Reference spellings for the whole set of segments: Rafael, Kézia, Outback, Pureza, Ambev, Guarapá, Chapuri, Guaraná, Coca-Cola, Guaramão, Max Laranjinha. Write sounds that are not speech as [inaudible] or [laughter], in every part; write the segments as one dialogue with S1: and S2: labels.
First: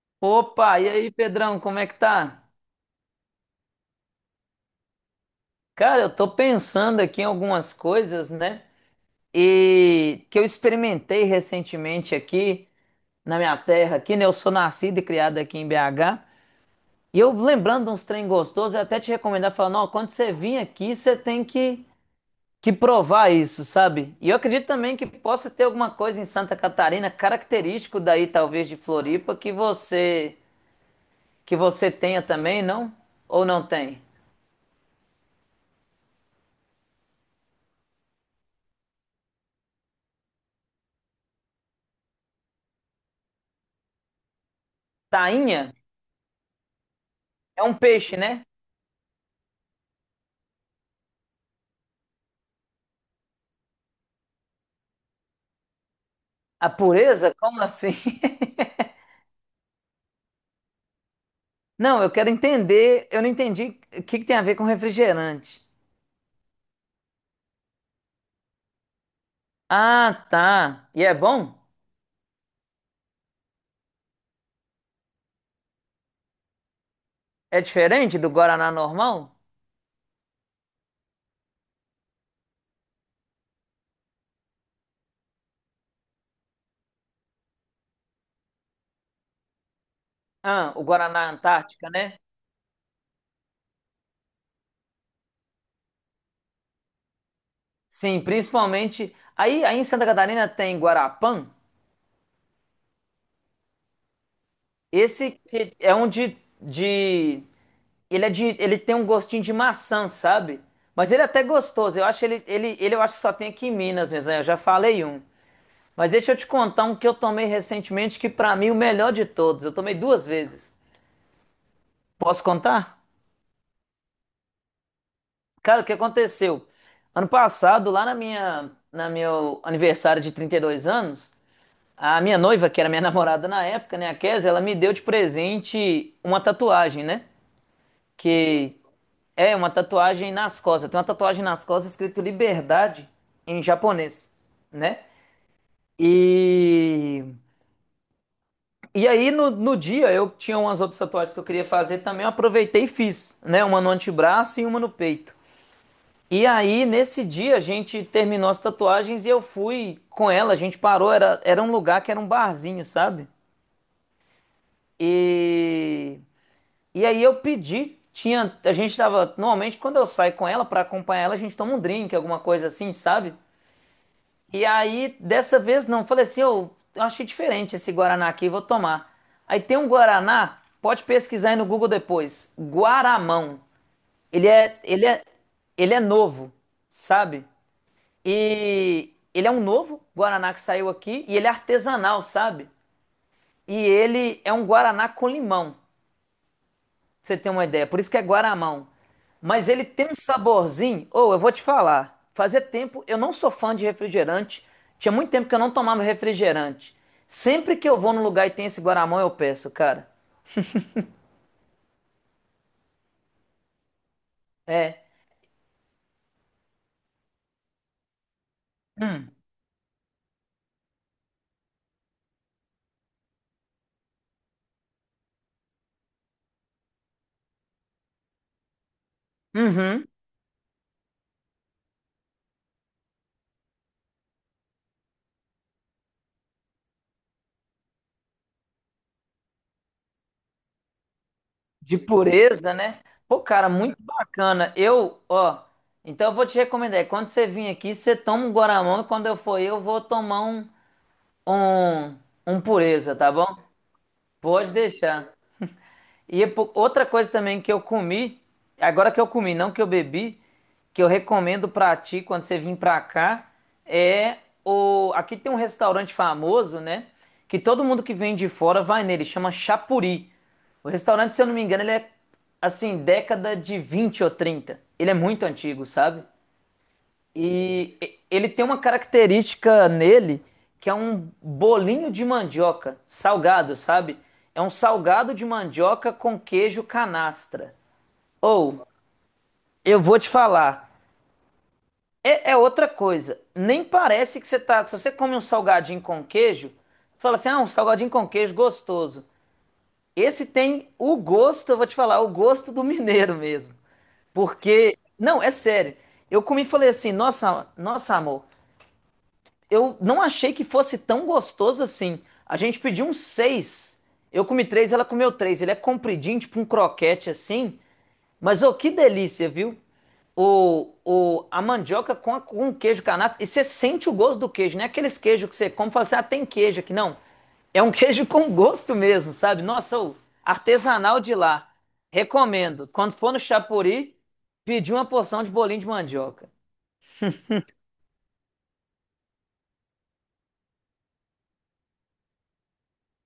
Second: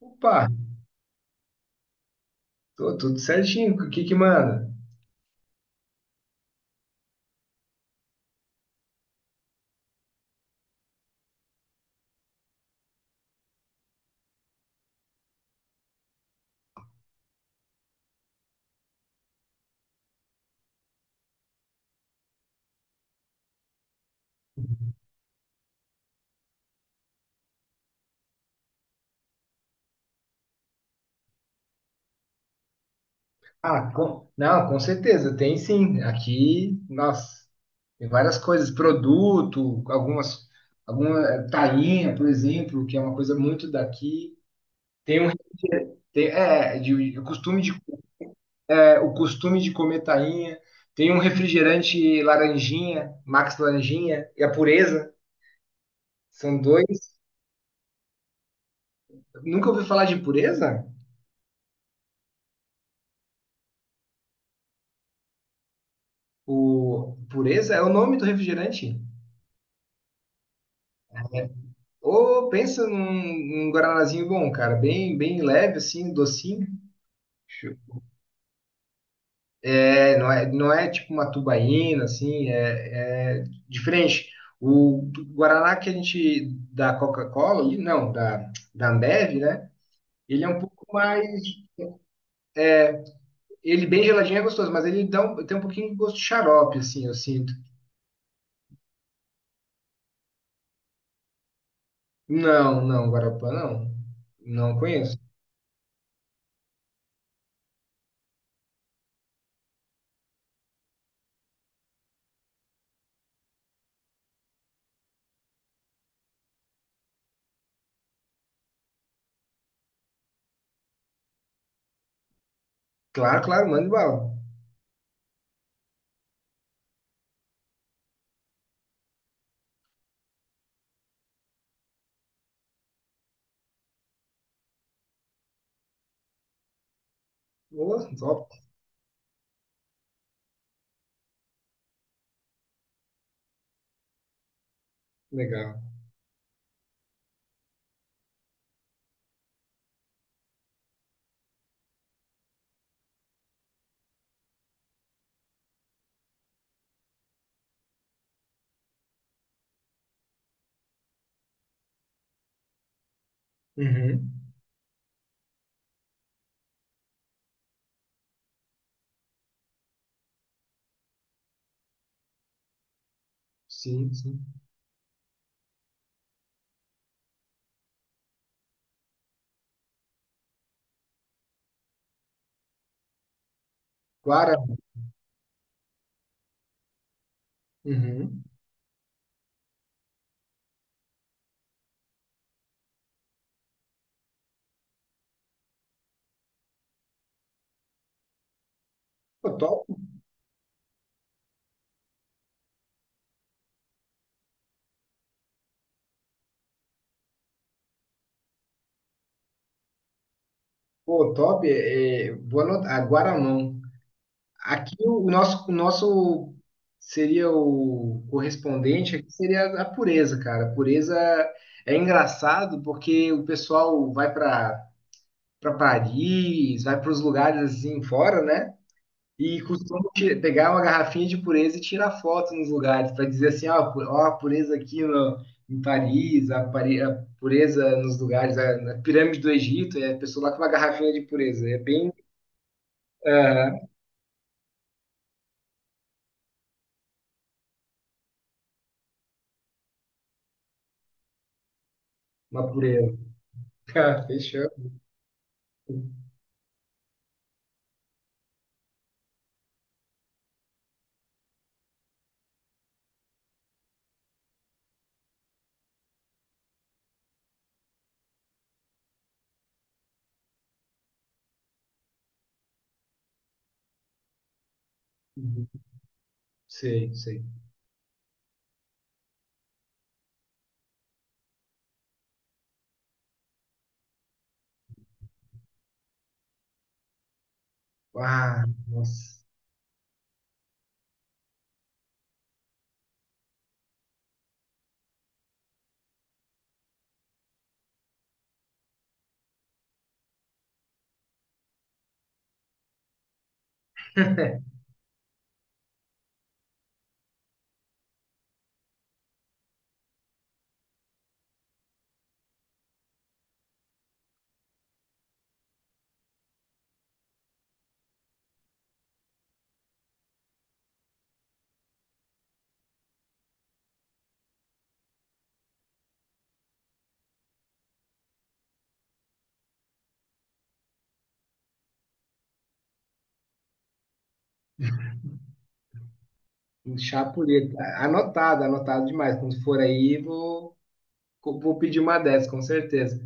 S1: Opa,
S2: Opa, e aí, Pedrão, como é que tá?
S1: tô tudo certinho. O que que manda?
S2: Cara, eu tô pensando aqui em algumas coisas, né? E que eu experimentei recentemente aqui na minha terra, aqui, né? Eu sou nascido e criado aqui em BH. E eu lembrando de uns trem gostosos, eu até te recomendar, falando, ó, quando você vir aqui, você tem que provar isso, sabe? E eu acredito também que possa ter alguma coisa em Santa Catarina, característico daí, talvez, de Floripa, que você tenha também, não? Ou não
S1: Ah,
S2: tem?
S1: não, com certeza, tem sim. Aqui, nossa, tem várias coisas, produto, algumas, tainha, por exemplo, que é uma coisa muito daqui. Tem um,
S2: Tainha?
S1: tem- é, de costume
S2: É
S1: de,
S2: um peixe, né?
S1: é, O costume de comer tainha. Tem um refrigerante laranjinha, Max Laranjinha, e a Pureza. São
S2: A
S1: dois.
S2: pureza? Como assim? [laughs]
S1: Nunca ouvi falar de Pureza?
S2: Não, eu quero entender. Eu não entendi o que que tem a ver com refrigerante.
S1: O Pureza é o nome do refrigerante?
S2: Ah, tá. E é bom?
S1: Ô, pensa num guaranazinho bom, cara, bem leve, assim, docinho.
S2: É
S1: Show.
S2: diferente do Guaraná normal?
S1: Não é tipo uma tubaína, assim, é diferente. O Guaraná que a gente da Coca-Cola, ali, não, da Ambev, né? Ele é um
S2: Ah, o
S1: pouco
S2: Guaraná
S1: mais.
S2: Antártica, né?
S1: Ele bem geladinho é gostoso, mas ele tem um pouquinho de gosto de xarope, assim, eu sinto.
S2: Sim, principalmente. Aí, aí em Santa Catarina tem Guarapã.
S1: Não, Guarapá não. Não conheço.
S2: Esse que é um de, de. Ele é de. Ele tem um gostinho de maçã, sabe? Mas ele é até gostoso. Eu acho ele, eu acho que só tem aqui em Minas mesmo, né? Eu já falei um. Mas deixa eu te contar um que eu tomei recentemente, que pra mim é o melhor de todos. Eu tomei duas vezes. Posso contar?
S1: Claro, claro, manda bala.
S2: Cara, o que aconteceu? Ano passado, lá na meu aniversário de 32 anos, a minha noiva, que era minha [laughs] namorada na época, né, a Kézia, ela me deu de presente uma tatuagem, né?
S1: Ô, top,
S2: Que é uma tatuagem nas costas. Tem uma tatuagem nas costas escrito liberdade em japonês, né?
S1: legal.
S2: E E aí, no dia, eu tinha umas outras tatuagens que eu queria fazer também, eu aproveitei e fiz, né? Uma no antebraço e uma no peito. E aí, nesse dia, a gente terminou as tatuagens e eu fui com ela, a gente parou, era um lugar que era um barzinho, sabe?
S1: Uhum.
S2: E, e aí eu pedi, tinha, a gente tava, normalmente quando eu saio com ela pra acompanhar ela, a gente toma um drink, alguma coisa assim, sabe?
S1: Sim, sim.
S2: E aí, dessa vez não, falei assim, eu achei diferente esse Guaraná aqui, vou tomar. Aí tem um Guaraná, pode pesquisar aí no Google depois, Guaramão. Ele
S1: Claro.
S2: é, ele é, ele é novo, sabe?
S1: Uhum.
S2: E ele é um novo Guaraná que saiu aqui e ele é artesanal, sabe? E ele é um Guaraná com limão. Pra você tem uma ideia. Por isso que é Guaramão.
S1: Pô,
S2: Mas ele
S1: top.
S2: tem um saborzinho. Ou eu vou te falar. Fazia tempo, eu não sou fã de refrigerante. Tinha muito tempo que eu não tomava refrigerante. Sempre que eu vou num lugar e tem esse Guaramão, eu peço, cara.
S1: Pô, top. Vou anotar. Ah, Guaramão. Aqui
S2: É.
S1: o nosso seria o correspondente aqui
S2: Hum.
S1: seria a pureza, cara. A pureza é engraçado porque o pessoal vai para Paris, vai para os lugares assim fora, né? E
S2: Uhum.
S1: costumo pegar uma garrafinha de pureza e tirar foto nos lugares para dizer assim, ó, a pureza aqui no, em Paris, a pureza nos lugares, a, na pirâmide do Egito, é a pessoa lá com uma garrafinha de pureza. É
S2: De
S1: bem
S2: pureza, né? Pô, cara,
S1: ah,
S2: muito bacana. Eu, ó. Então eu vou te recomendar. Quando você vir aqui, você toma um Guaramão e quando eu for, eu vou tomar um, um
S1: uma
S2: pureza,
S1: pureza. [laughs]
S2: tá bom?
S1: Ah, fechou?
S2: Pode deixar. E é outra coisa também que eu comi, agora que eu comi, não que eu bebi, que eu recomendo pra ti quando você vir pra cá, é o. Aqui tem um restaurante famoso, né? Que todo mundo que vem de fora vai nele, chama Chapuri. O restaurante, se eu não me engano, ele é assim, década de 20 ou 30. Ele é muito
S1: Uhum.
S2: antigo, sabe?
S1: Sei, sei.
S2: Ele tem uma característica nele que é um bolinho de mandioca, salgado, sabe? É um salgado de mandioca com queijo canastra.
S1: Ah,
S2: Ou,
S1: nossa.
S2: eu vou te falar, é, é outra coisa. Nem parece que você tá. Se você come um salgadinho com queijo, você fala assim: ah, um salgadinho com queijo gostoso. Esse tem o gosto, eu vou te falar, o gosto do mineiro mesmo.
S1: [laughs]
S2: Porque, não, é sério. Eu comi e falei assim: nossa, nossa, amor. Eu não achei que fosse tão gostoso assim. A gente pediu um seis. Eu comi três, ela comeu três. Ele é compridinho, tipo um croquete assim. Mas oh, que delícia, viu? A mandioca com, a, com queijo canastra. E você sente o gosto do queijo, não é aqueles queijos que você come e fala assim, ah, tem queijo aqui. Não. É um [laughs] queijo com gosto mesmo, sabe? Nossa, ô, artesanal de lá. Recomendo. Quando for no Chapuri, pedir uma porção de bolinho de mandioca.
S1: Um chá Anotado, anotado demais. Quando for aí, vou pedir uma dessas, com certeza.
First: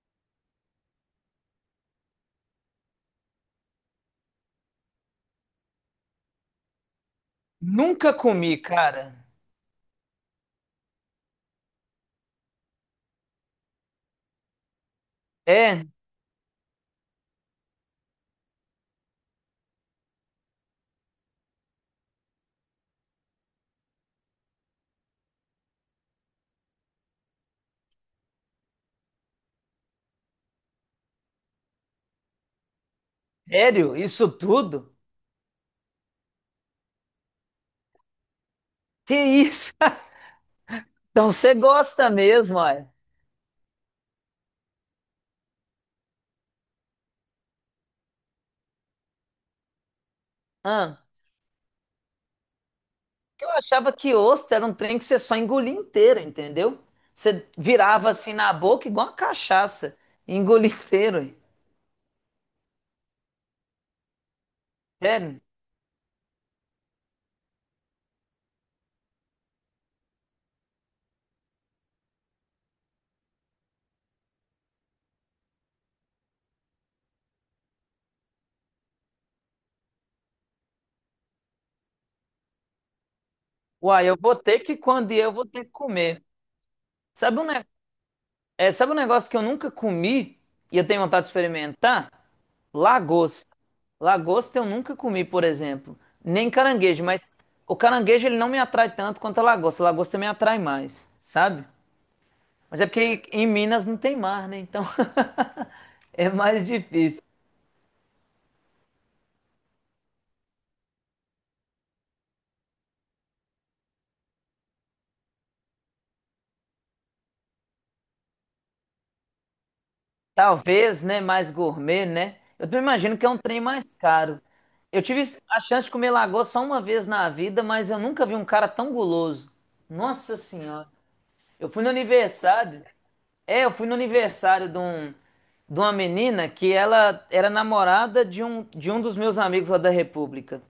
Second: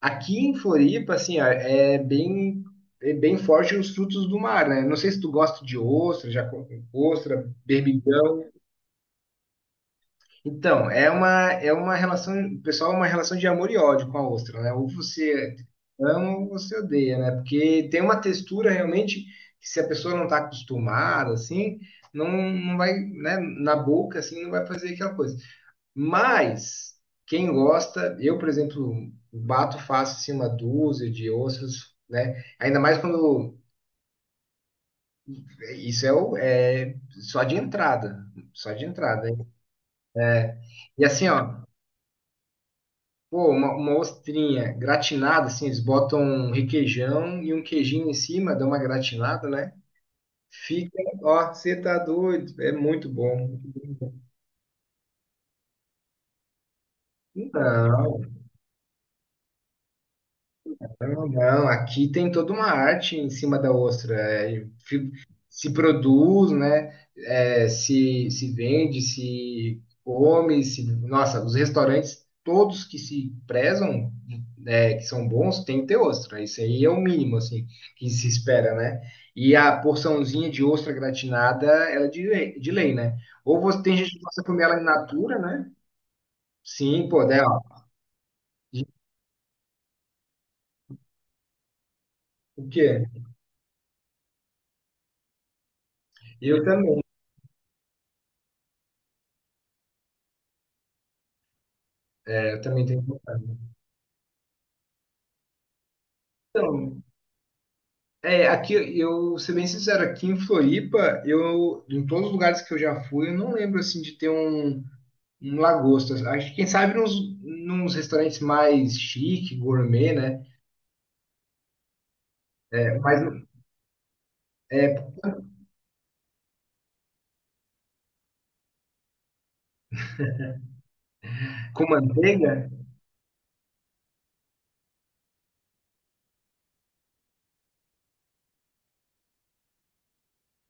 S1: Aqui em Floripa, assim, ó, é bem forte os frutos do mar, né? Não sei se tu gosta de ostra, já com ostra,
S2: Nunca
S1: berbigão.
S2: comi, cara.
S1: Então, é uma, é uma relação, pessoal, é uma relação de amor e ódio com a ostra, né? Ou você
S2: É,
S1: ama ou você odeia, né? Porque tem uma textura realmente que, se a pessoa não está acostumada, assim, não vai, né? Na boca, assim, não vai fazer aquela coisa. Mas quem gosta, eu, por exemplo, bato fácil assim, uma dúzia de ossos, né? Ainda mais quando
S2: sério? Isso tudo?
S1: isso é só de entrada, só de
S2: Que
S1: entrada. Hein?
S2: isso? [laughs]
S1: E assim,
S2: Então você
S1: ó,
S2: gosta mesmo, olha.
S1: pô, uma ostrinha gratinada, assim, eles botam um requeijão e um queijinho em cima, dão uma gratinada, né? Fica,
S2: Ah,
S1: ó, você tá doido, é muito
S2: porque eu
S1: bom.
S2: achava que ostra era um trem que você só engolia inteiro, entendeu? Você virava
S1: Não.
S2: assim na boca igual uma cachaça. E engolia [laughs] inteiro.
S1: Não,
S2: Ué.
S1: não, aqui tem toda uma arte em cima da ostra.
S2: Sério?
S1: Se produz, né? Se vende, se come, se... Nossa, os restaurantes, todos que se prezam, né, que são bons, tem que ter ostra. Isso aí é o mínimo, assim, que se espera, né? E a porçãozinha de ostra gratinada, ela é de lei, né? Ou você tem
S2: Uai,
S1: gente
S2: eu
S1: que
S2: vou
S1: gosta de
S2: ter
S1: comer
S2: que,
S1: ela in
S2: quando ir, eu
S1: natura,
S2: vou ter
S1: né?
S2: que comer.
S1: Sim, pô, né?
S2: Sabe um
S1: Ó.
S2: negócio? É, sabe um negócio que eu nunca comi e eu tenho vontade de experimentar?
S1: O quê?
S2: Lagosta. Lagosta eu nunca comi, por exemplo. Nem
S1: Eu também,
S2: caranguejo, mas o caranguejo ele não me atrai tanto quanto a lagosta. A lagosta me atrai mais, sabe?
S1: né, eu
S2: Mas
S1: também
S2: é
S1: tenho
S2: porque
S1: vontade.
S2: em Minas não tem mar, né? Então [laughs] é mais
S1: Então,
S2: difícil.
S1: é, aqui eu, ser bem sincero, aqui em Floripa, eu, em todos os lugares que eu já fui, eu não lembro assim de ter um, um lagosta. Acho que quem sabe nos restaurantes mais chique, gourmet, né?
S2: Talvez, né? Mais gourmet, né? Eu também
S1: É,
S2: imagino que é um trem mais caro. Eu
S1: é,
S2: tive a chance de comer lagosta só uma vez na vida, mas eu nunca vi um cara tão guloso. Nossa Senhora. Eu fui
S1: com
S2: no
S1: manteiga?
S2: aniversário. É, eu fui no aniversário de uma menina que ela era namorada de um dos meus amigos lá da República.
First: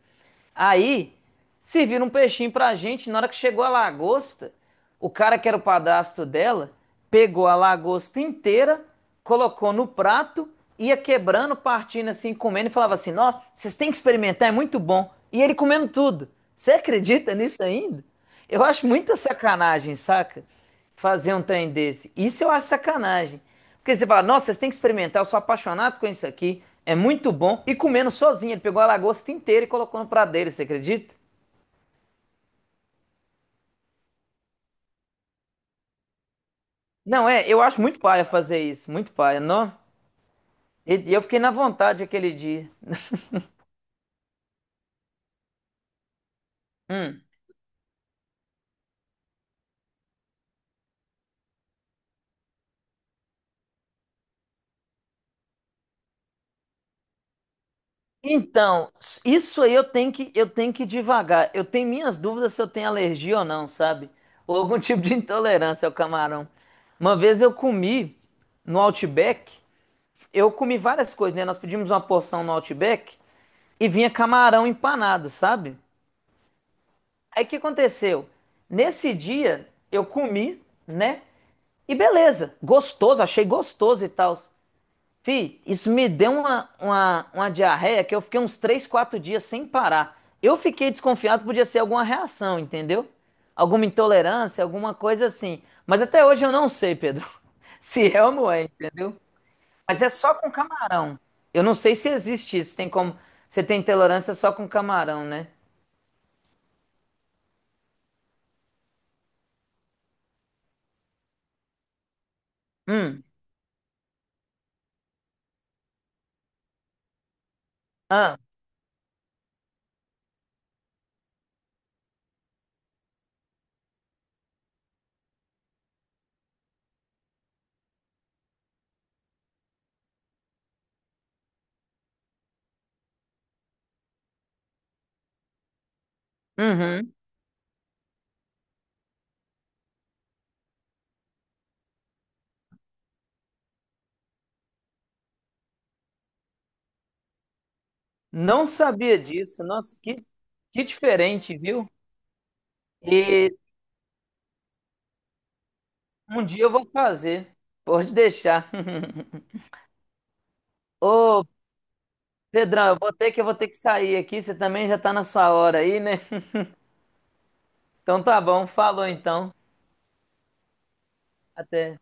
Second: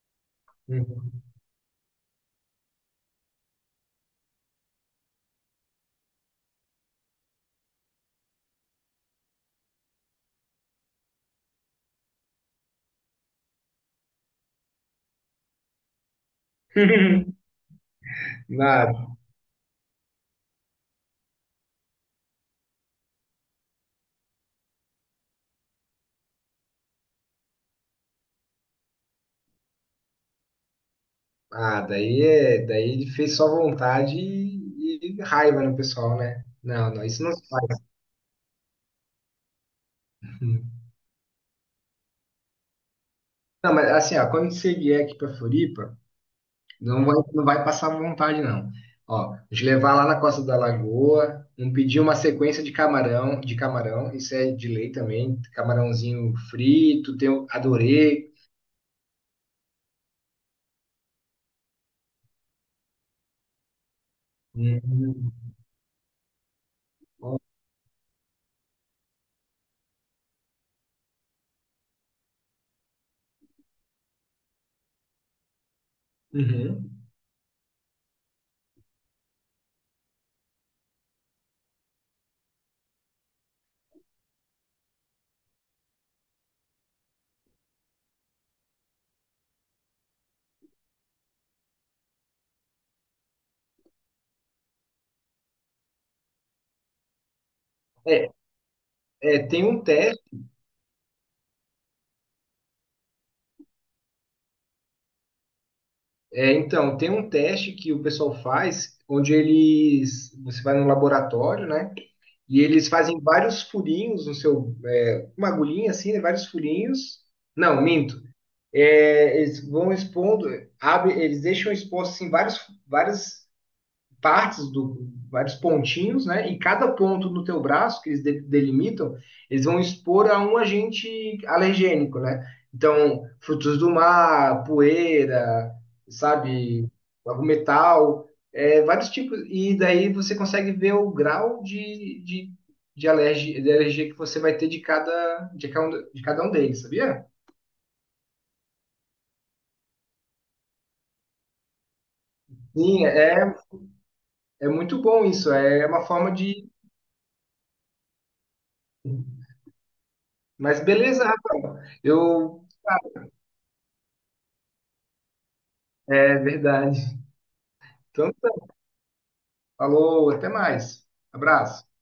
S2: Aí,
S1: Uhum.
S2: serviram um peixinho pra gente. Na hora que chegou a lagosta, o cara que era o padrasto dela pegou a lagosta inteira, colocou no prato, ia quebrando, partindo assim, comendo e falava assim: Ó, vocês têm que experimentar, é muito bom. E ele comendo tudo. Você acredita
S1: [laughs]
S2: nisso ainda? Eu acho muita
S1: Nada.
S2: sacanagem, saca? Fazer um trem desse. Isso eu acho sacanagem. Porque você fala, nossa, vocês têm que experimentar, eu sou apaixonado com isso aqui, é muito bom. E comendo sozinho, ele pegou a lagosta inteira e colocou no prato dele, você acredita?
S1: Ah, daí ele fez só vontade e raiva no pessoal, né? Não, não, isso
S2: Não,
S1: não se
S2: é, eu
S1: faz.
S2: acho muito paia fazer isso, muito paia, não? E eu fiquei na vontade aquele dia.
S1: Não, mas assim, ó, quando você vier aqui para Floripa, não vai,
S2: Hum.
S1: não vai passar vontade, não. Ó, de levar lá na Costa da Lagoa, um pedir uma sequência de camarão, isso é de lei também, camarãozinho frito, adorei.
S2: Então, isso aí eu tenho que ir devagar. Eu tenho minhas dúvidas se eu tenho alergia ou não, sabe? Ou algum [laughs] tipo de
S1: Hum,
S2: intolerância ao camarão. Uma
S1: ó,
S2: vez eu comi no Outback, eu comi várias coisas, né? Nós pedimos uma porção no Outback e vinha camarão empanado, sabe?
S1: uhum.
S2: Aí o que aconteceu? Nesse dia eu comi, né? E beleza, gostoso, achei gostoso e tal. Fih, isso me deu uma diarreia que eu fiquei uns 3, 4 dias sem parar. Eu fiquei desconfiado que podia ser alguma reação, entendeu? Alguma intolerância, alguma coisa assim. Mas até hoje eu não sei, Pedro, [laughs] se é
S1: É,
S2: ou não é, entendeu?
S1: é, tem um
S2: Mas é
S1: teste,
S2: só com camarão. Eu não sei se existe isso. Tem como. Você tem tolerância só com camarão, né?
S1: tem um teste que o pessoal faz, onde eles, você vai no laboratório, né, e eles fazem
S2: Hum.
S1: vários furinhos no seu, é, uma agulhinha assim, né, vários furinhos, não, minto,
S2: Ah.
S1: é, eles vão expondo, abre, eles deixam expostos assim, várias, várias partes do vários pontinhos, né? E cada ponto no teu braço que eles delimitam, eles vão expor a um agente alergênico, né? Então, frutos do mar, poeira, sabe,
S2: Uhum.
S1: algum metal, é, vários tipos. E daí você consegue ver o grau de alergia que você vai ter de cada, de cada um deles, sabia?
S2: Não sabia disso. Nossa, que diferente, viu?
S1: Sim,
S2: E
S1: é. É muito bom isso, é uma forma
S2: um dia
S1: de.
S2: eu vou fazer. Pode deixar.
S1: Mas
S2: [laughs]
S1: beleza,
S2: Ô,
S1: Rafael. Eu.
S2: Pedrão, eu vou ter que sair aqui. Você também já tá na sua hora aí, né?
S1: É verdade.
S2: Então
S1: Então,
S2: tá bom.
S1: tá.
S2: Falou então.
S1: Falou, até mais. Abraço.
S2: Até.